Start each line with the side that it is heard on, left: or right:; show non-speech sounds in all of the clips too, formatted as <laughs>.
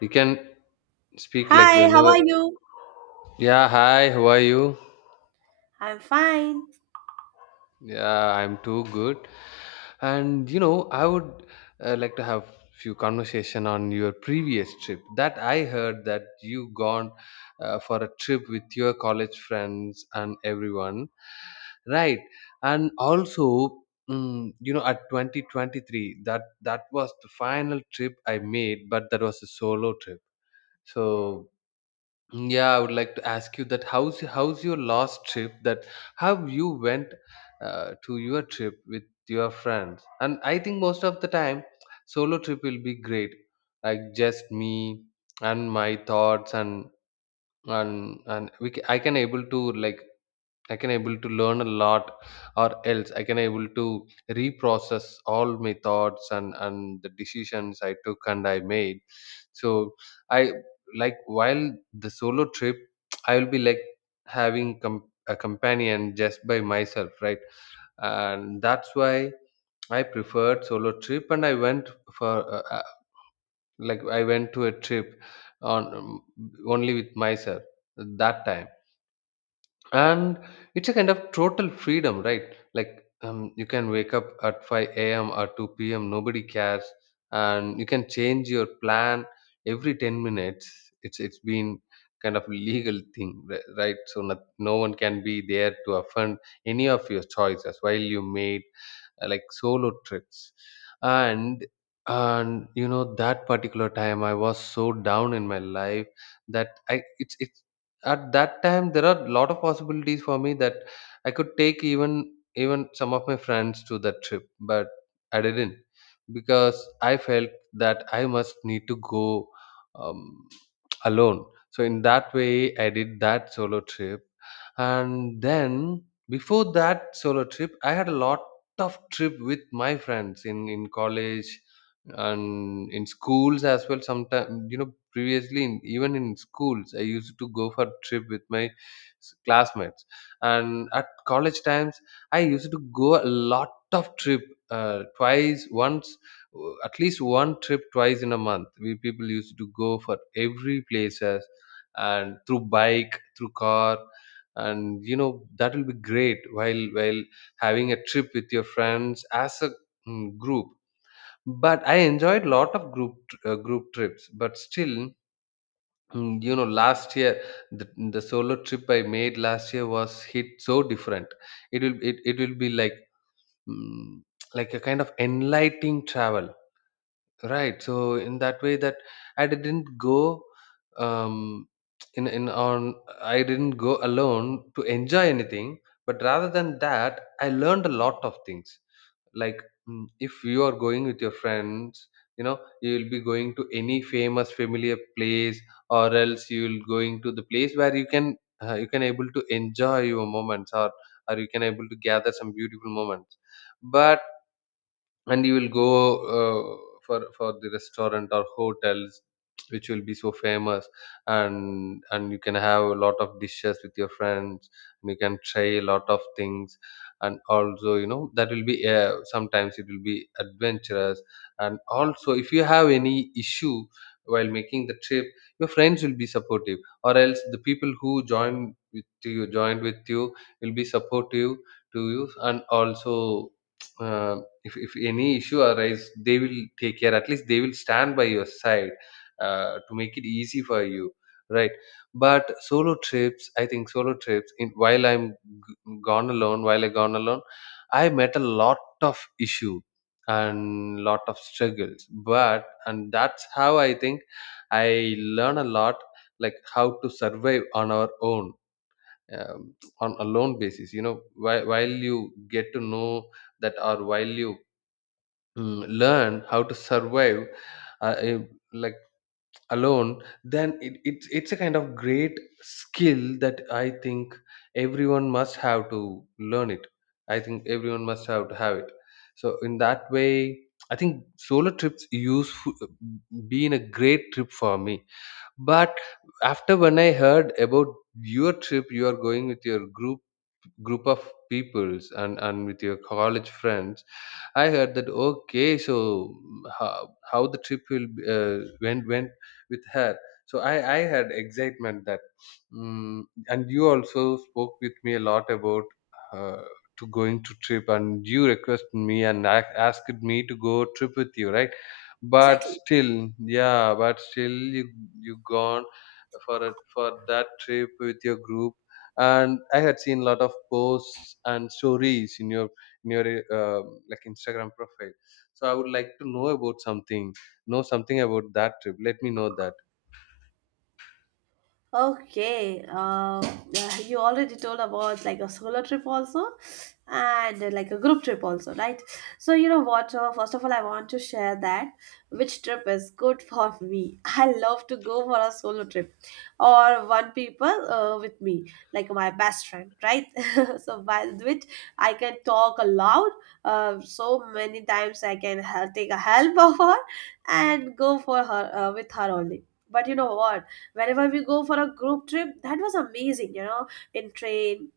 left: You can speak like
right: Hi, how
left: whenever.
right: are you?
left: Yeah, hi, how are you?
right: I'm fine.
left: Yeah, I'm too good. And I would like to have few conversation on your previous trip. That I heard that you gone for a trip with your college friends and everyone, right? And also, at 2023, that was the final trip I made, but that was a solo trip. So, yeah, I would like to ask you, that how's your last trip, that how you went to your trip with your friends? And I think most of the time, solo trip will be great, like just me and my thoughts, and we ca I can able to learn a lot, or else I can able to reprocess all my thoughts, and the decisions I took and I made. So, I like, while the solo trip, <tsk> I will be like having a companion just by myself, right? And that's why I preferred solo trip, and I went for uh, uh, like, I went to a trip on only with myself that time. And it's a kind of total freedom, right? You can wake up at 5 a.m or 2 p.m, nobody cares, and you can change your plan every 10 minutes. It's been kind of legal thing, right, so not, no one can be there to offend any of your choices while you made like solo trips. And and that particular time I was so down in my life, that I it's at that time there are a lot of possibilities for me, that I could take, even some of my friends to that trip, but I didn't, because I felt that I must need to go um, alone. So in that way I did that solo trip. And then before that solo trip I had a lot of trip with my friends, in college and in schools as well. Sometimes, previously even in schools I used to go for trip with my classmates. And at college times I used to go a lot of trip, twice, once, at least one trip twice in a month. We people used to go for every places, and through bike, through car. And that will be great while having a trip with your friends as a group. But I enjoyed lot of group group trips, but still, last year, the, the solo trip I made last year was hit so different. It will be like, mm, like a kind of enlightening travel. Right. So in that way that I didn't go um in in on I didn't go alone to enjoy anything, but rather than that, I learned a lot of things. Like, if you are going with your friends, you will be going to any famous familiar place, or else you will going to the place where you can, able to enjoy your moments, or you can able to gather some beautiful moments. But and you will go, uh, for the restaurant or hotels, which will be so famous, and you can have a lot of dishes with your friends, and you can try a lot of things. And also, that will be, sometimes it will be adventurous. And also, if you have any issue while making the trip, your friends will be supportive, or else the people who join with you joined with you will be supportive to you. And also <tsk> uh, if any issue arise, they will take care, at least they will stand by your side, to make it easy for you, right? But solo trips, I think solo trips, while g- I gone alone, I met a lot of issue and lot of struggles. But and that's how I think I learn a lot, like how to survive on our own, um, on a lone basis. While you get to know that, or while you, learn how to survive, uh, eh, like alone, then it's a kind of great skill that I think everyone must have to learn it. I think everyone must have to have it. So in that way I think solo trips useful, been a great trip for me. But after, when I heard about your trip, you are going with your group group of peoples, and with your college friends, I heard that, okay, so, how the trip will be, went with her. So I had excitement that, mm and you also spoke with me a lot about, uh, to going to trip, and you requested me and asked me to go trip with you, right? But
right: Exactly.
left: still, yeah, but still you gone for for that trip with your group, and I had seen a lot of posts and stories in your, in your uh, like, Instagram profile. So I would like to know about something, know something about that trip. Let me know that.
right: Okay, yeah, you already told about like a solo trip also, and like a group trip also, right? So you know what? First of all, I want to share that which trip is good for me. <laughs> I love to go for a solo trip, or one people with me, like my best friend, right? <laughs> So by which I can talk aloud, so many times I can help, take a help <laughs> of her, and go for her with her only. But you know what? Whenever we go for a group trip that was amazing. In train,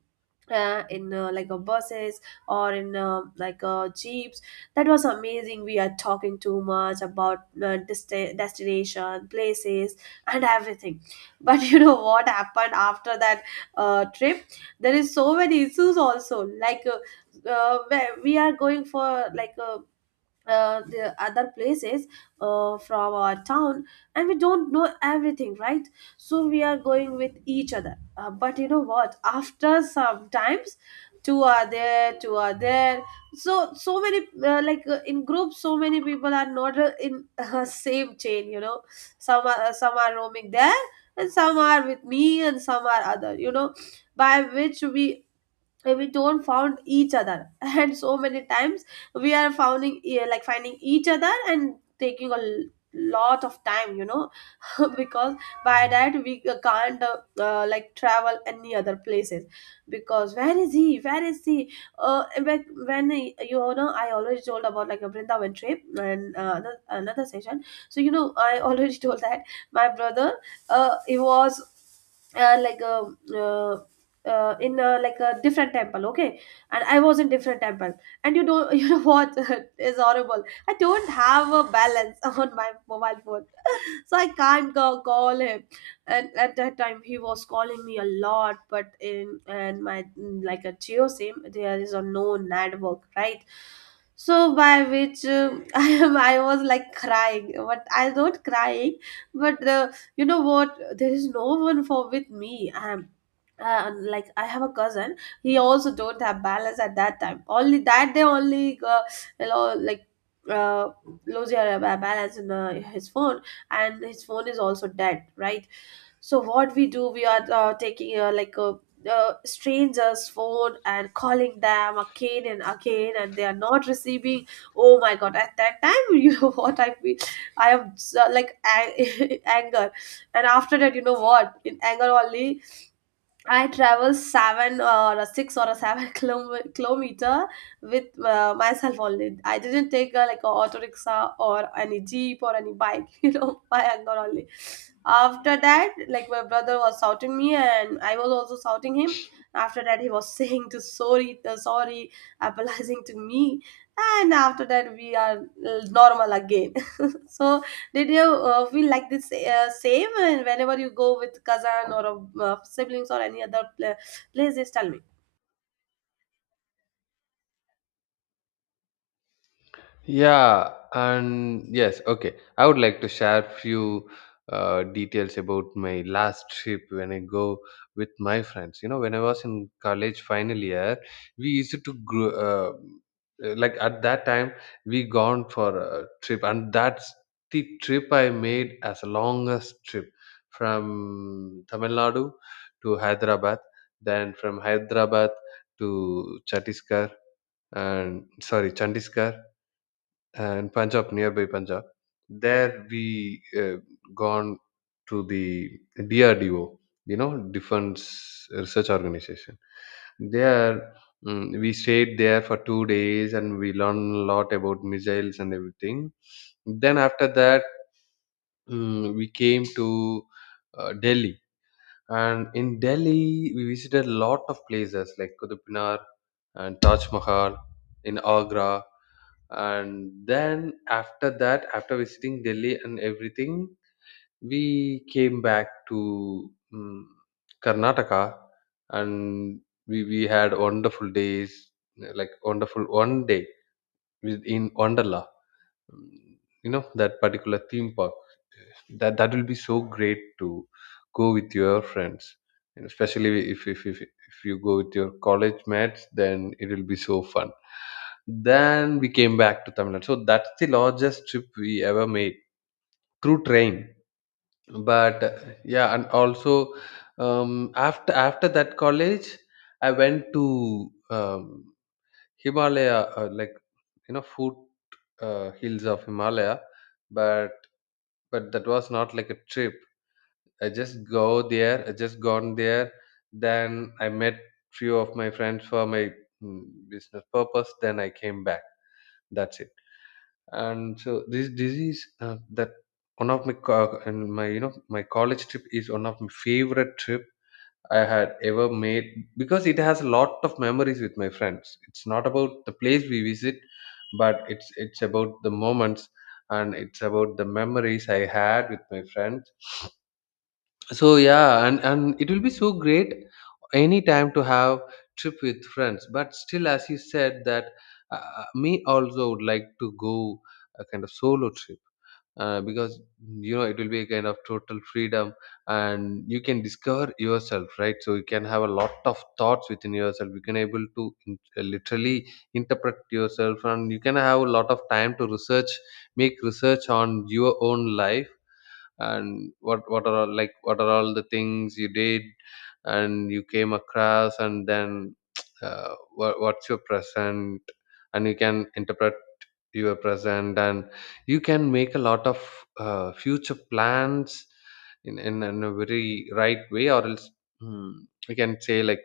right: in like a buses, or in like jeeps, that was amazing. We are talking too much about destination places and everything. <laughs> But you know what happened after that trip? There is so many issues also, like where we are going for like a the other places, from our town, and we don't know everything, right? So we are going with each other, but you know what, after sometimes two are there, two are there. So many like in groups, so many people are not in <laughs> same chain, you know. Some are some are roaming there, and some are with me and some are other. By which we don't found each other, <laughs> and so many times we are like finding each other and taking a lot of time. <laughs> Because by that we can't like travel any other places, because where is he, where is he, you know I already told about like a vrindavan trip and another session. So you know I already <laughs> told that my brother, he was like a uh, in a, like a different temple, okay? And I was in different temple. And you don't <laughs> you know what, <laughs> is horrible, I don't have a balance <laughs> on my mobile phone, so I can't go call him. And at that time he was calling me a lot, but in and my like a geo sim there is a no network, right? So by which, <laughs> I was like crying, but I not crying. But you know what, there is no one for with me. I am like I have a cousin, he also don't have balance at that time only, that day only. Like uh lose your balance in his phone, and his phone is also dead, right? So what we do, we are taking like a stranger's phone and calling them again and again and they are not receiving. Oh my god, at that time <laughs> you know what I feel, I am so, like <laughs> anger. And after that, you know what, in anger only I travel seven or a six or a seven <laughs> kilometer with myself only. I didn't take like a auto rickshaw or any jeep or any bike, <laughs> by anger only. After that, like my brother was shouting me and I was also shouting him. After that, he was <laughs> saying to sorry, apologizing to me, and after that we are normal again. So, did you feel like this same, and whenever you go with cousin or siblings or any other place? Just tell me.
left: Yeah, and yes, okay. I would like to share few details about my last trip when I go with my friends. When I was in college final year, we used to grow, like at that time we gone for a trip, and that's the trip I made as a longest trip, from Tamil Nadu to Hyderabad, then from Hyderabad to Chhattisgarh, and sorry, Chandigarh and Punjab, nearby Punjab. There we, gone to the DRDO, Defense Research Organization. There, we stayed there for 2 days, and we learned a lot about missiles and everything. Then after that, we came to Delhi. And in Delhi, we visited a lot of places like Qutub Minar and Taj Mahal in Agra. And then after that, after visiting Delhi and everything, we came back to Karnataka, and we had wonderful days, like wonderful one day in Wonderla. Mm, you know that particular theme park, that will be so great to go with your friends, and especially if you go with your college mates, then it will be so fun. Then we came back to Tamil Nadu. So that's the largest trip we ever made, through train. But yeah, and also, after that college I went to, um, Himalaya, like, foot hills of Himalaya. But that was not like a trip. I just go there. I just gone there. Then I met few of my friends for my, mm, business purpose. Then I came back. That's it. And so this disease, that one of my and my my college trip is one of my favorite trip I had ever made, because it has a lot of memories with my friends. It's not about the place we visit, but it's about the moments, and it's about the memories I had with my friends. So yeah, and it will be so great any time to have trip with friends, but still, as you said that, me also would like to go a kind of solo trip, because it will be a kind of total freedom, and you can discover yourself, right? So you can have a lot of thoughts within yourself, you can able to, literally interpret yourself, and you can have a lot of time to research, make research on your own life, and what are all the things you did and you came across. And then <tsk> what's your present, and you can interpret your present, and you can make a lot of future plans, in a very right way, or else, mm, we can say, like,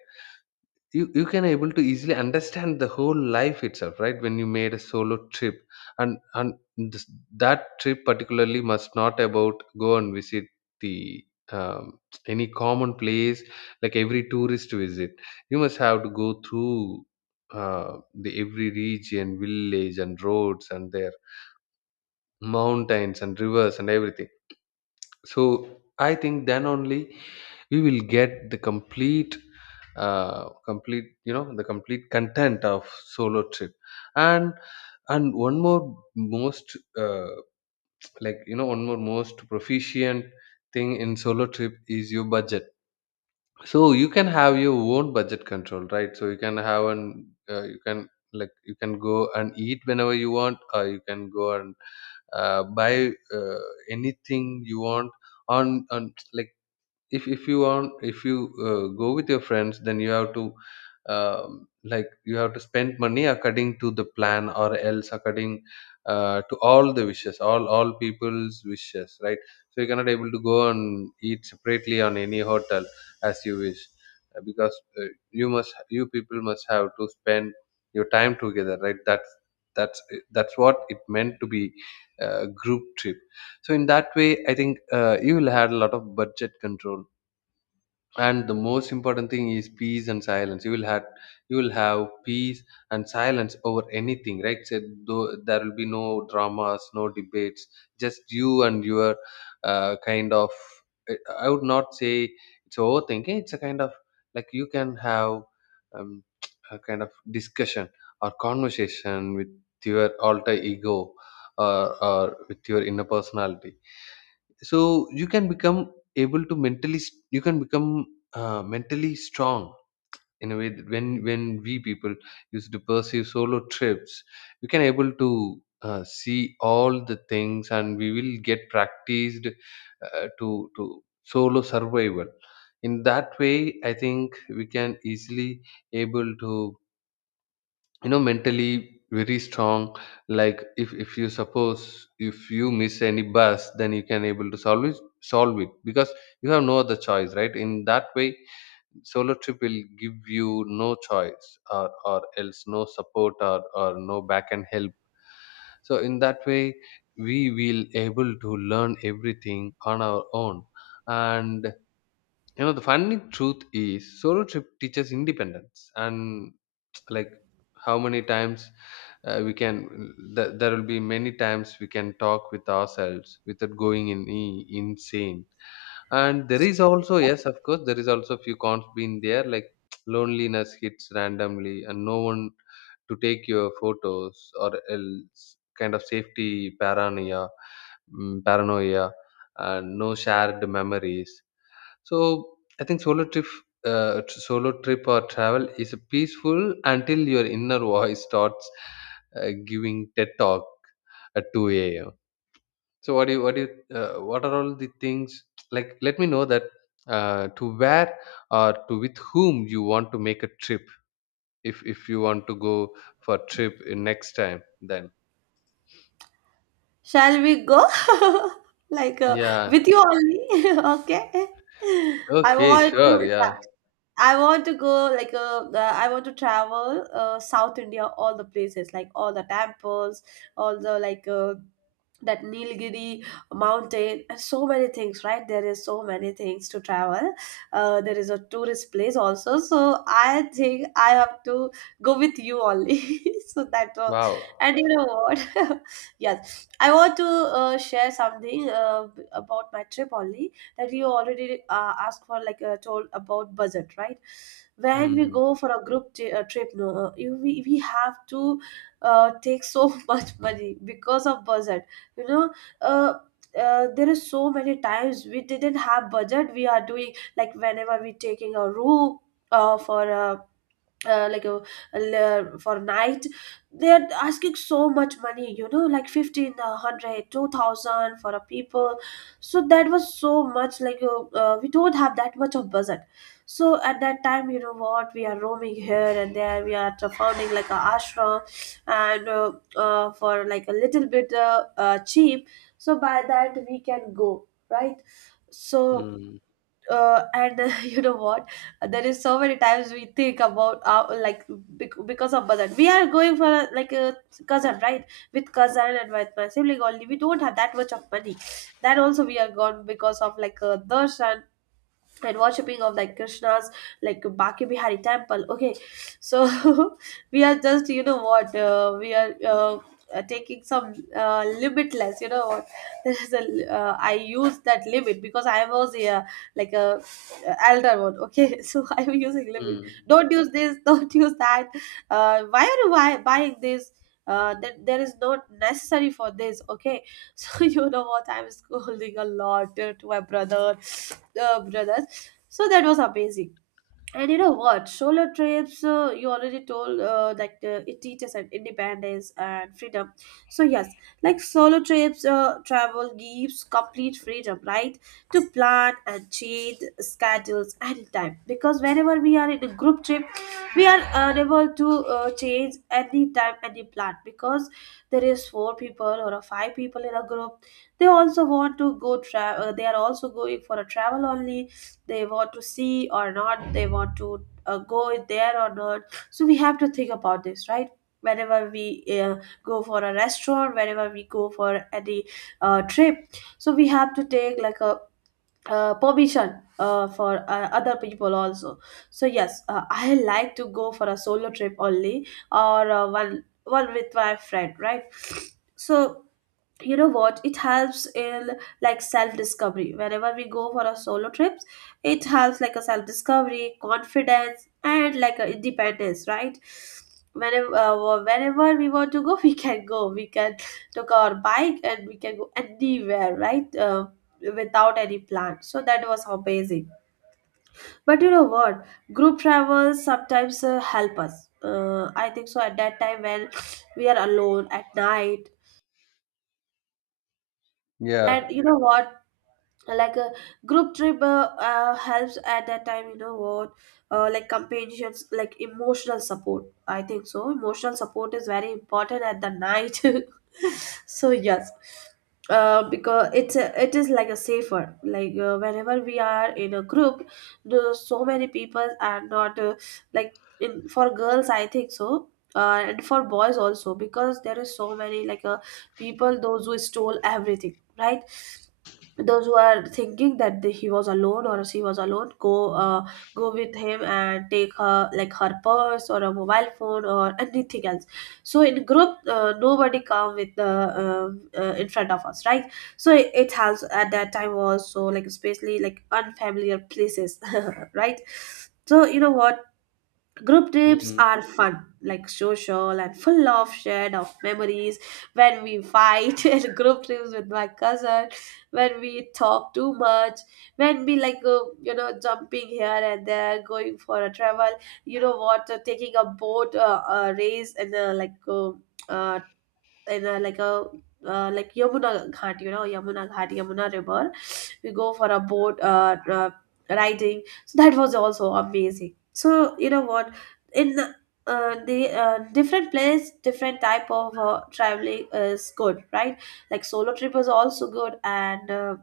left: you can able to easily understand the whole life itself, right, when you made a solo trip. And this, that trip particularly must not about go and visit the, um, any common place, like every tourist visit. You must have to go through the every region, village, and roads, and their mountains and rivers and everything. So I think then only we will get the complete, complete you know the complete content of solo trip. And and one more most proficient thing in solo trip is your budget. So you can have your own budget control, right? So you can have an, you can go and eat whenever you want, or you can go and buy anything you want, on like, if you want, if you Go with your friends, then you have to like you have to spend money according to the plan, or else according to all the wishes, all people's wishes, right? So you cannot able to go and eat separately on any hotel as you wish. Because uh, you must, you people must have to spend your time together, right? That's that's that's what it meant to be a group trip. So in that way I think you will have a lot of budget control. And the most important thing is peace and silence. You will have, you will have peace and silence over anything, right? So though there will be no dramas, no debates, just you and your kind of, I would not say it's overthinking, it's a kind of, like you can have um, <tsk> a kind of discussion or conversation with your alter ego, or, or with your inner personality. So you can become able to mentally you can become mentally strong in a way that when we people used to pursue solo trips, we can able to see all the things and we will get practiced to solo survival. In that way, I think we can easily able to, you know, mentally very strong. Like if you suppose, if you miss any bus, then you can able to solve it because you have no other choice, right? In that way, solo trip will give you no choice or else no support or no back and help. So in that way, we will able to learn everything on our own. And you know, the funny truth is solo trip teaches independence. And like, how many times we can, there will be many times we can talk with ourselves without going in, insane. And there is also, yes of course, there is also few cons been there, like <tsk> loneliness hits randomly and no one to take your photos, or else kind of safety paranoia, paranoia, and no shared memories. So I think solo trip, solo trip or travel is peaceful until your inner voice starts giving TED talk at 2 a.m. So what do you, what are all the things like? Let me know that to where or to with whom you want to make a trip. If you want to go for trip in next time, then
right: Shall we go? <laughs> Like
left: yeah,
right: with you only? <laughs> Okay. I
left: okay,
right: want
left: sure,
right: to. Yeah,
left: yeah,
right: I want to go like I want to travel South India, all the places, like all the temples, all the like that Nilgiri mountain and so many things, right? There is so many things to travel, there is a tourist place also, so I think I have to go with you only. <laughs> So that was.
left: wow,
right: And you know what, <laughs> yes I want to share something about my trip only, that you already asked for, like told about budget, right? When we
left: mm,
right: go for a group trip, no we have to take so <laughs> much money because of budget, you know uh, there is so many times we didn't have budget. We are doing like whenever we taking a room, for a like a, for night, they're asking so much money like 15 a hundred, 2,000 for a people. So that was so much, like we don't have that much of budget. So at that time, you know what, we are roaming here and there, we are founding like a ashram and for like a little bit cheap, so by that we can go, right? So
left: mm,
right: and <laughs> you know what, there is so many times we think about our, like, because of budget, we are going for a, like a cousin, right? With cousin and with my sibling only, we don't have that much of money. That also we are gone because of like a darshan and worshipping of like krishna's, like baki bihari temple, okay? So <laughs> we are just, you know what, we are taking some limitless, you know what, <laughs> there is a I use that limit because I was a like a elder one, okay? <laughs> So I'm using limit,
left: mm,
right: don't use this, <laughs> don't use that, why are you buying this, that there is not necessary for this, okay? <laughs> So you know what, I'm scolding a lot to my brother, brothers. So that was amazing. And you know what? Solo trips, you already told that it teaches an independence and freedom. So, yes, like solo trips, travel gives complete freedom, right? To plan and change schedules anytime. Because whenever we are in a group trip, we are unable to change anytime, any plan. Because there is four people or a five people in a group. They also want to go travel. They are also going for a travel only. They want to see or not, they want to go there or not, so we have to think about this, right? Whenever we go for a restaurant, whenever we go for any trip, so we have to take like a permission for other people also. So yes, I like to go for a solo trip only, or one with my friend, right? So you know what, it helps in like self discovery. Whenever we go for a solo trips, it helps like a self discovery, confidence, and like a independence, right? Whenever we want to go, <laughs> we can take our bike and we can go anywhere, right? Without any plan, so that was amazing. But you know what, group travels sometimes help us, I think so, at that time when we are alone at night.
left: yeah.
right: And you know what, like a group trip helps at that time, you know what, like companions, like emotional support, I think so. Emotional support is very important at the night. <laughs> So yes, because it is like a safer, like whenever we are in a group, so many people are not like, in for girls I think so, and for boys also. Because there is so many like people those who stole everything, right? Those who are thinking that, he was alone or she was alone, go with him and take her, like her purse or a mobile phone or anything else. So in group nobody come with the in front of us, right? So it has at that time was so like, especially like unfamiliar places. <laughs> Right? So you know what, group trips
left: Mm.
right: are fun, like social and full of shared of memories. When we fight <laughs> in group trips with my cousin, when we talk too much, when we like go, jumping here and there, going for a travel. You know what? Taking a boat race uh, in a like Yamuna Ghat, you know, Yamuna Ghat, Yamuna River, we go for a boat riding, so that was also amazing. So you know what, in the different place, different type of traveling is good, right? Like solo trip is also good, and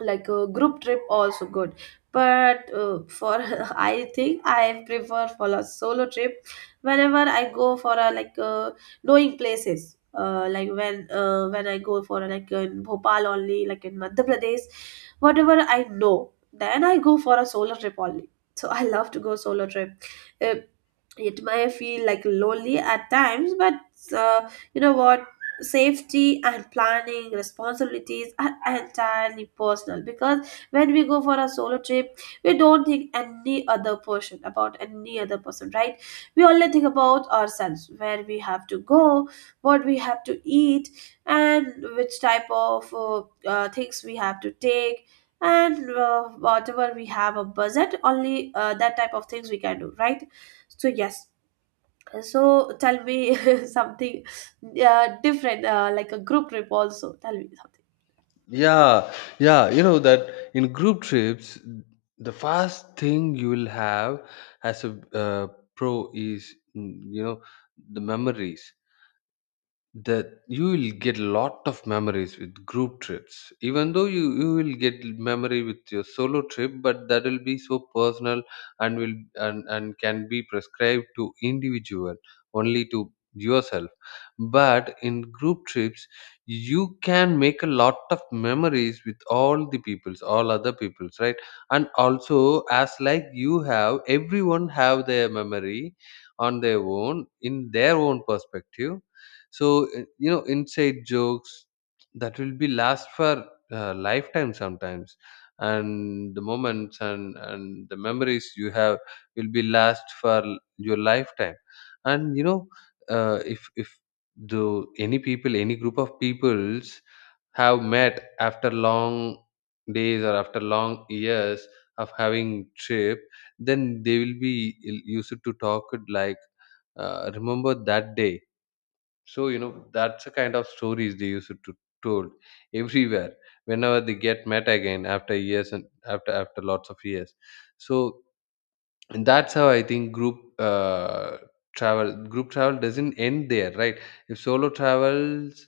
right: like a group trip also good, but for <laughs> I think I prefer for a solo trip. Whenever I go for a knowing places, like when I go for a, like in Bhopal only, like in Madhya Pradesh, whatever I know, then I go for a solo trip only. So <laughs> I love to go solo trip. Uh, it may feel like lonely at times, but you know what, safety and planning responsibilities are entirely personal, because when we go for a solo trip, we don't think any other person, about any other person, right? We only think about ourselves, where we have to go, what we have to eat, and which type of things we have to take, and whatever we have a budget only, that type of things we can do, right? So yes, so tell me <laughs> something different, like a group trip also. Tell me something.
left: Yeah, yeah, you know that in group trips, the first thing you will have as a pro is, mm, you know, the memories, that you will get lot of memories with group trips. Even though you will get memory with your solo trip, but that will be so personal and will, and can be prescribed to individual, only to yourself. But in group trips, you can make a lot of memories with all the peoples, all other peoples, right? And also as like, you have everyone have their memory on their own, in their own perspective. So you know, inside jokes, that will be last for lifetime sometimes. And the moments and the memories you have will be last for your lifetime. And you know, if the any people, any group of peoples, have met after long days or after long years of having trip, then they will be, used to talk it like, remember that day. So you know, that's the kind of stories they used to told everywhere whenever they get met again after years and after, after lots of years. So, and that's how I think group travel, group travel doesn't end there, right? If solo travels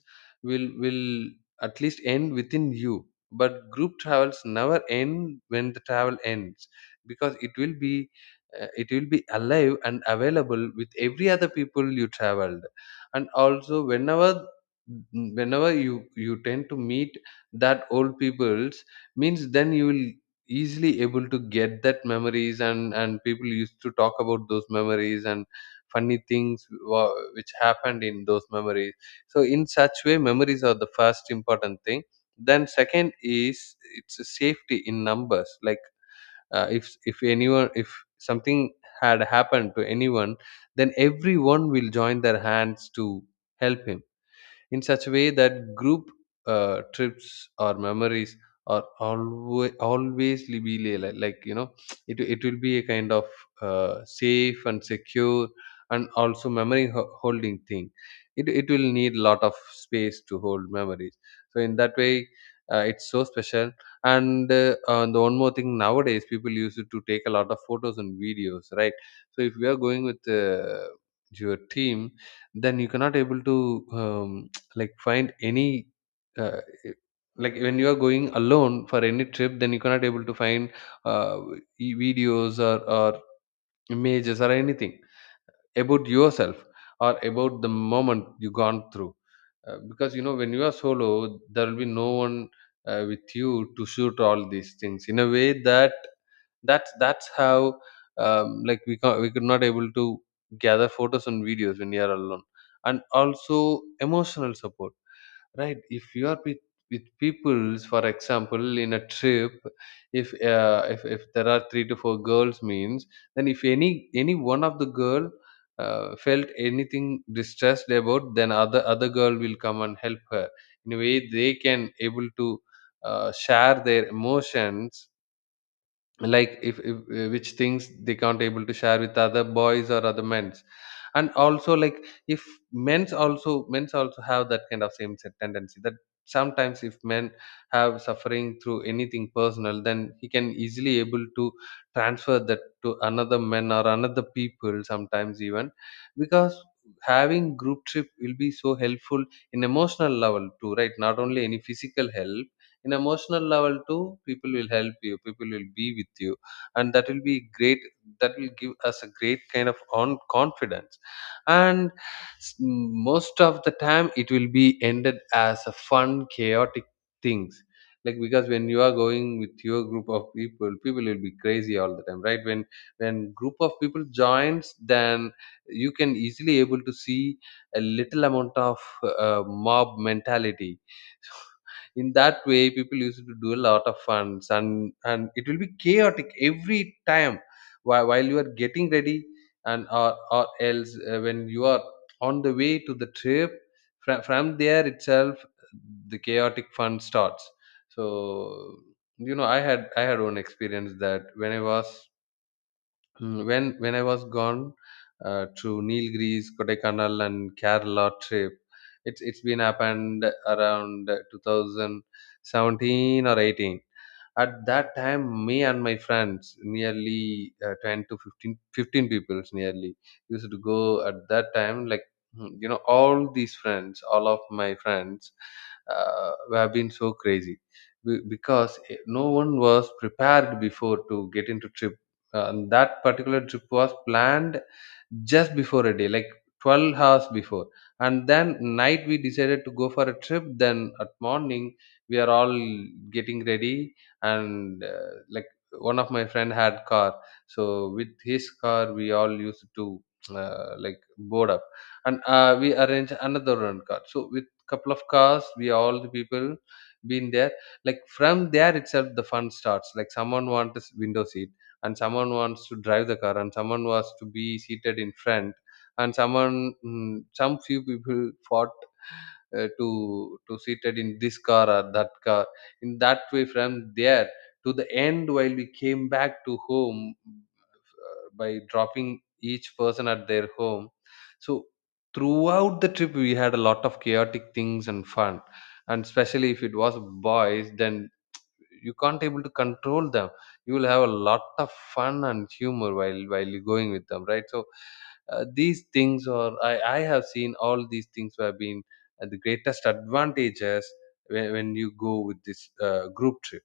left: will at least end within you, but group travels never end when the travel ends, because it will be, it will be alive and available with every other people you traveled. And also, whenever, whenever you, you tend to meet that old peoples, means then you will easily able to get that memories, and people used to talk about those memories and funny things which happened in those memories. So in such way, memories are the first important thing. Then second is, it's a safety in numbers. Like if anyone, if something had happened to anyone, then everyone will join their hands to help him, in such a way that group trips or memories are always, like you know, it will be a kind of safe and secure, and also memory holding thing. It will need a lot of space to hold memories. So in that way, it's so special. And the one more thing, nowadays people used to take a lot of photos and videos, right? So if you are going with your team, then you cannot able to um, like find any uh, like, when you are going alone for any trip, then you cannot able to find uh, videos, or images or anything about yourself, or about the moment you gone through, because you know, when you are solo, there will be no one with you to shoot all these things. In a way that, that's how, like we can, we could not able to gather photos and videos when you are alone. And also emotional support, right? If you are with peoples, for example in a trip, if if there are three to four girls means, then if any, any one of the girl felt anything distressed about, then other, other girl will come and help her, in a way they can able to share their emotions. Like if, if which things they can't able to share with other boys or other men's. And also, like if men's also, men's also have that kind of same set tendency, that sometimes if men have suffering through anything personal, then he can easily able to transfer that to another men or another people sometimes, even. Because having group trip will be so helpful in emotional level too, right? Not only any physical help, in emotional level too, people will help you, people will be with you, and that will be great. That will give us a great kind of on confidence. And s- most of the time, it will be ended as a fun chaotic things. Like because when you are going with your group of people, people will be crazy all the time, right? When group of people joins, then you can easily able to see a little amount of uh, mob mentality. In that way, people used to do a lot of funs, and it will be chaotic every time, while you are getting ready, and or else when you are on the way to the trip, from there itself the chaotic fun starts. So you know, I had one experience that when I was, mm, when I was gone to Nilgiris, Kodaikanal, and Kerala trip. It's been happened around 2017 or 18. At that time, me and my friends, nearly 10 to fifteen people nearly, used to go at that time. Like, mm, you know, all these friends, all of my friends, have been so crazy. Because, eh, no one was prepared before to get into trip. And that particular trip was planned just before a day, like 12 hours before. And then night we decided to go for a trip. Then at morning we are all getting ready. And like, one of my friend had car, so with his car we all used to like board up. And we arrange another run car, so with couple of cars we all the people been there. Like from there itself, the fun starts. Like someone wants window seat, and someone wants to drive the car, and someone wants to be seated in front, and someone, mm, some few people fought to seated in this car or that car. In that way, from there to the end, while we came back to home by dropping each person at their home. So throughout the trip, we had a lot of chaotic things and fun. And especially if it was boys, then you can't able to control them. You will have a lot of fun and humor while you going with them, right? So these things, or I have seen all these things have been the greatest advantages when you go with this group trip.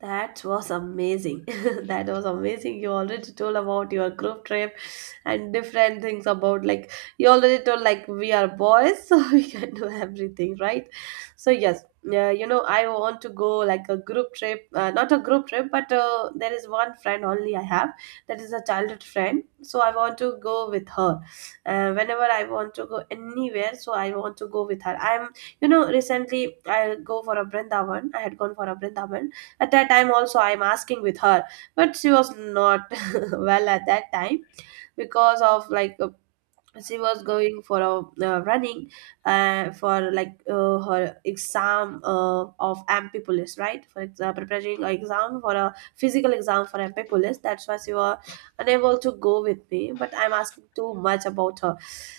right: That was amazing. <laughs> That was amazing. You already told about your group trip and different things about, like, you already told like we are boys, <laughs> so we can do everything, right? So yes, you know, I want to go like a group trip, not a group trip, but there is one friend only I have, that is a childhood friend. So I want to go with her. Whenever I want to go anywhere, so I want to go with her. I'm, you know, recently I go for a Brindavan. I had gone for a Brindavan at that time, also, I'm asking with her, but she was not <laughs> well at that time, because of like, she was going for a running, for like her exam of MP police, right, for preparing an exam for a physical exam for MP police, that's why she was unable to go with me, but I'm asking too much about her.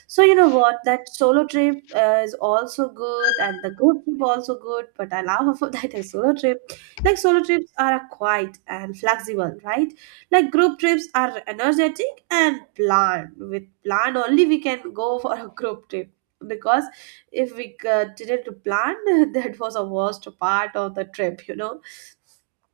right: So you know what, that solo trip is also good and the group trip also good, but I love her for <laughs> that as solo trip. Like solo trips are quiet and flexible, right? Like group trips are energetic and planned, with plan only we can go for a group trip. Because if we didn't plan, <laughs> that was a worst part of the trip, you know,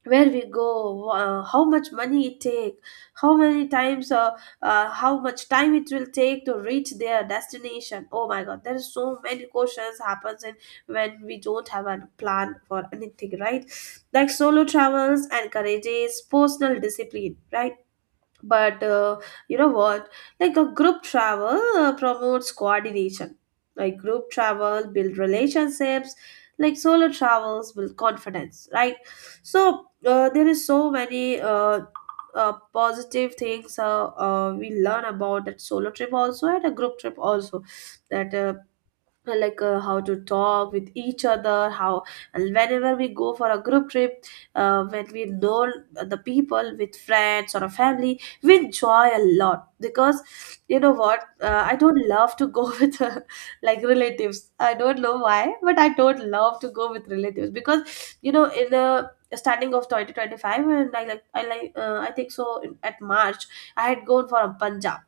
right: where we go, how much money it take, how many times how much time it will take to reach their destination. Oh my god, there is so many questions happens in, when we don't have a plan for anything, right? Like solo travels encourages personal discipline, right? But you know what, like a group travel promotes coordination, like group travel build relationships, like solo travels build confidence, right? So there is so many positive things we learn about, that solo trip also and a group trip also. That how to talk with each other, how, and whenever we go for a group trip, when we know the people with friends or a family, we enjoy a lot. Because you know what, I don't love to go <laughs> with like relatives. I don't know why, but I don't love to go with relatives, because you know, in the starting of 2025, and I like, I like I think so in, at March, I had gone for a Punjab.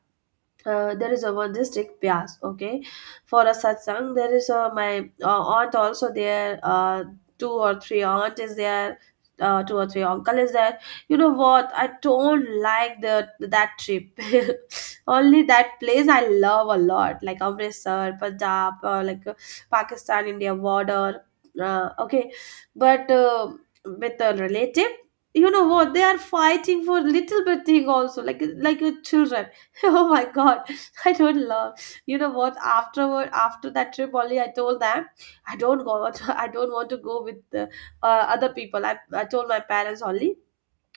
right: There is a one, Vandistic bias, okay, for a satsang. There is a, my aunt also there, two or three aunt is there, two or three uncle is there. You know what? I don't like the that trip. <laughs> Only that place I love a lot, like Amritsar, Punjab, Pakistan India border. Okay, but with a relative. You know what? They are fighting for little bit thing also, like a children. <laughs> Oh my god, I don't love. You know what? Afterward, after that trip, only I told them I don't go. <laughs> I don't want to go with the, other people. I told my parents only.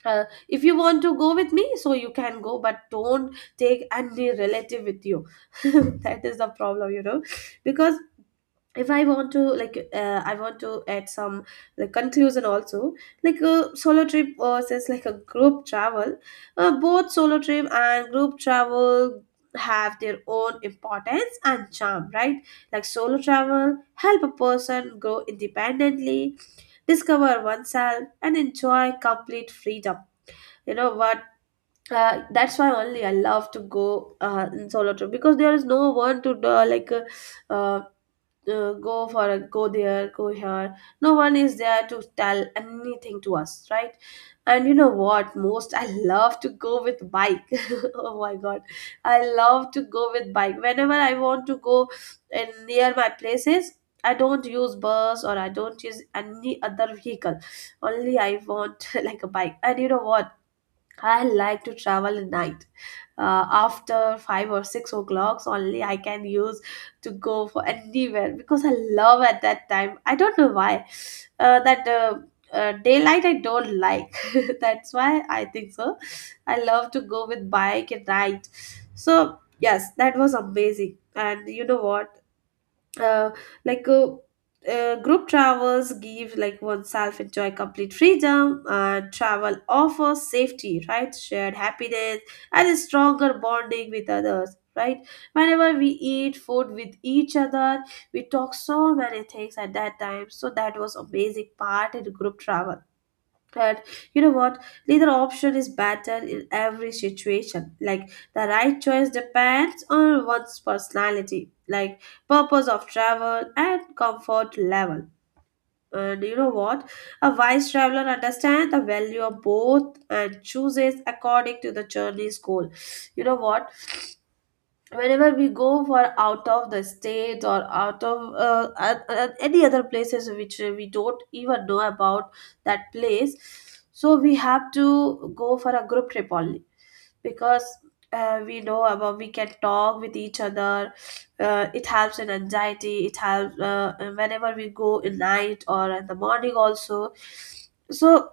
right: If you want to go with me, so you can go, but don't take any relative with you. <laughs> That is the problem, you know, because if I want to I want to add some like conclusion also, like a solo trip versus like a group travel. Both solo trip and group travel have their own importance and charm, right? Like solo travel help a person grow independently, discover oneself and enjoy complete freedom. You know what, that's why only I love to go in solo trip, because there is no one to uh, go for a, go there, go here, no one is there to tell anything to us, right? And you know what, most I love to go with bike. <laughs> Oh my god, I love to go with bike. Whenever I want to go in near my places, I don't use bus, or I don't use any other vehicle, only I want <laughs> like a bike. And you know what, I like to travel at night. After five or six o'clocks only I can use to go for anywhere, because I love at that time. I don't know why. That daylight I don't like. <laughs> That's why I think so. I love to go with bike at night. So yes, that was amazing. And you know what, uh, like uh, group travels give like oneself enjoy complete freedom, and travel offers safety, right, shared happiness and a stronger bonding with others, right? Whenever we eat food with each other, we talk so many things at that time, so that was amazing part in group travel. But you know what? Neither option is better in every situation. Like, the right choice depends on one's personality, like purpose of travel and comfort level. And you know what? A wise traveler understands the value of both and chooses according to the journey's goal. You know what? Whenever we go for out of the state or out of at any other places which we don't even know about that place, so we have to go for a group trip only. Because we know about, we can talk with each other, it helps in anxiety, it helps whenever we go in night or in the morning also. So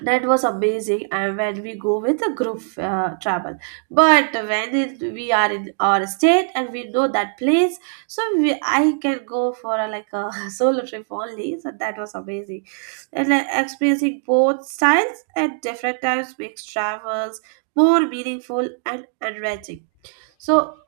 right: that was amazing, and when we go with a group travel. But when it, we are in our state and we know that place, so we, I can go for a, like a <laughs> solo trip only, so that was amazing. And experiencing both styles at different times makes travels more meaningful and enriching. So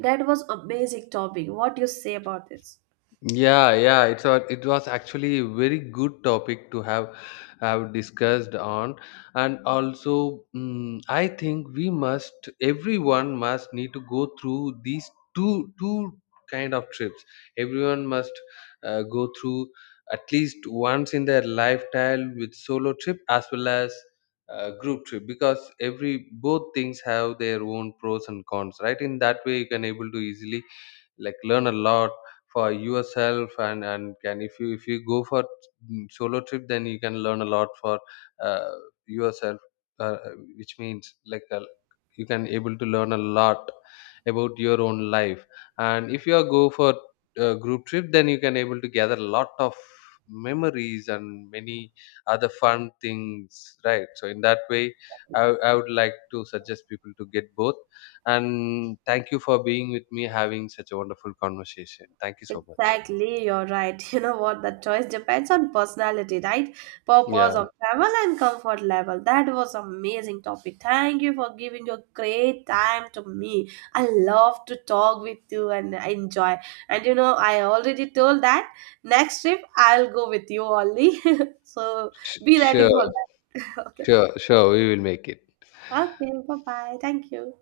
right: that was amazing topic, what do you say about this?
left: Yeah, yeah, it's a, it was actually a very good topic to have discussed on. And also, mm, I think we must, everyone must need to go through these two kind of trips. Everyone must go through at least once in their lifetime with solo trip as well as group trip, because every both things have their own pros and cons. Right, in that way you can able to easily like learn a lot for yourself. And can, if you, if you go for, mm, solo trip, then you can learn a lot for uh, yourself. uh, which means, like you can able to learn a lot about your own life. And if you are go for a group trip, then you can able to gather a lot of memories and many other fun things, right? So in that way, I would like to suggest people to get both. And thank you for being with me, having such a wonderful conversation. Thank you so much.
right: Exactly, you're right. <laughs> You know what? The choice depends on personality, right? Purpose of
left: Yeah,
right: travel and comfort level. That was amazing topic. Thank you for giving your great time to me. I love to talk with you and I enjoy. And you know, I already told that next trip I'll go with you only. <laughs> So be ready
left: sure,
right: for that. <laughs> Okay.
left: sure, sure. We will make it.
right: Okay, bye bye. Thank you.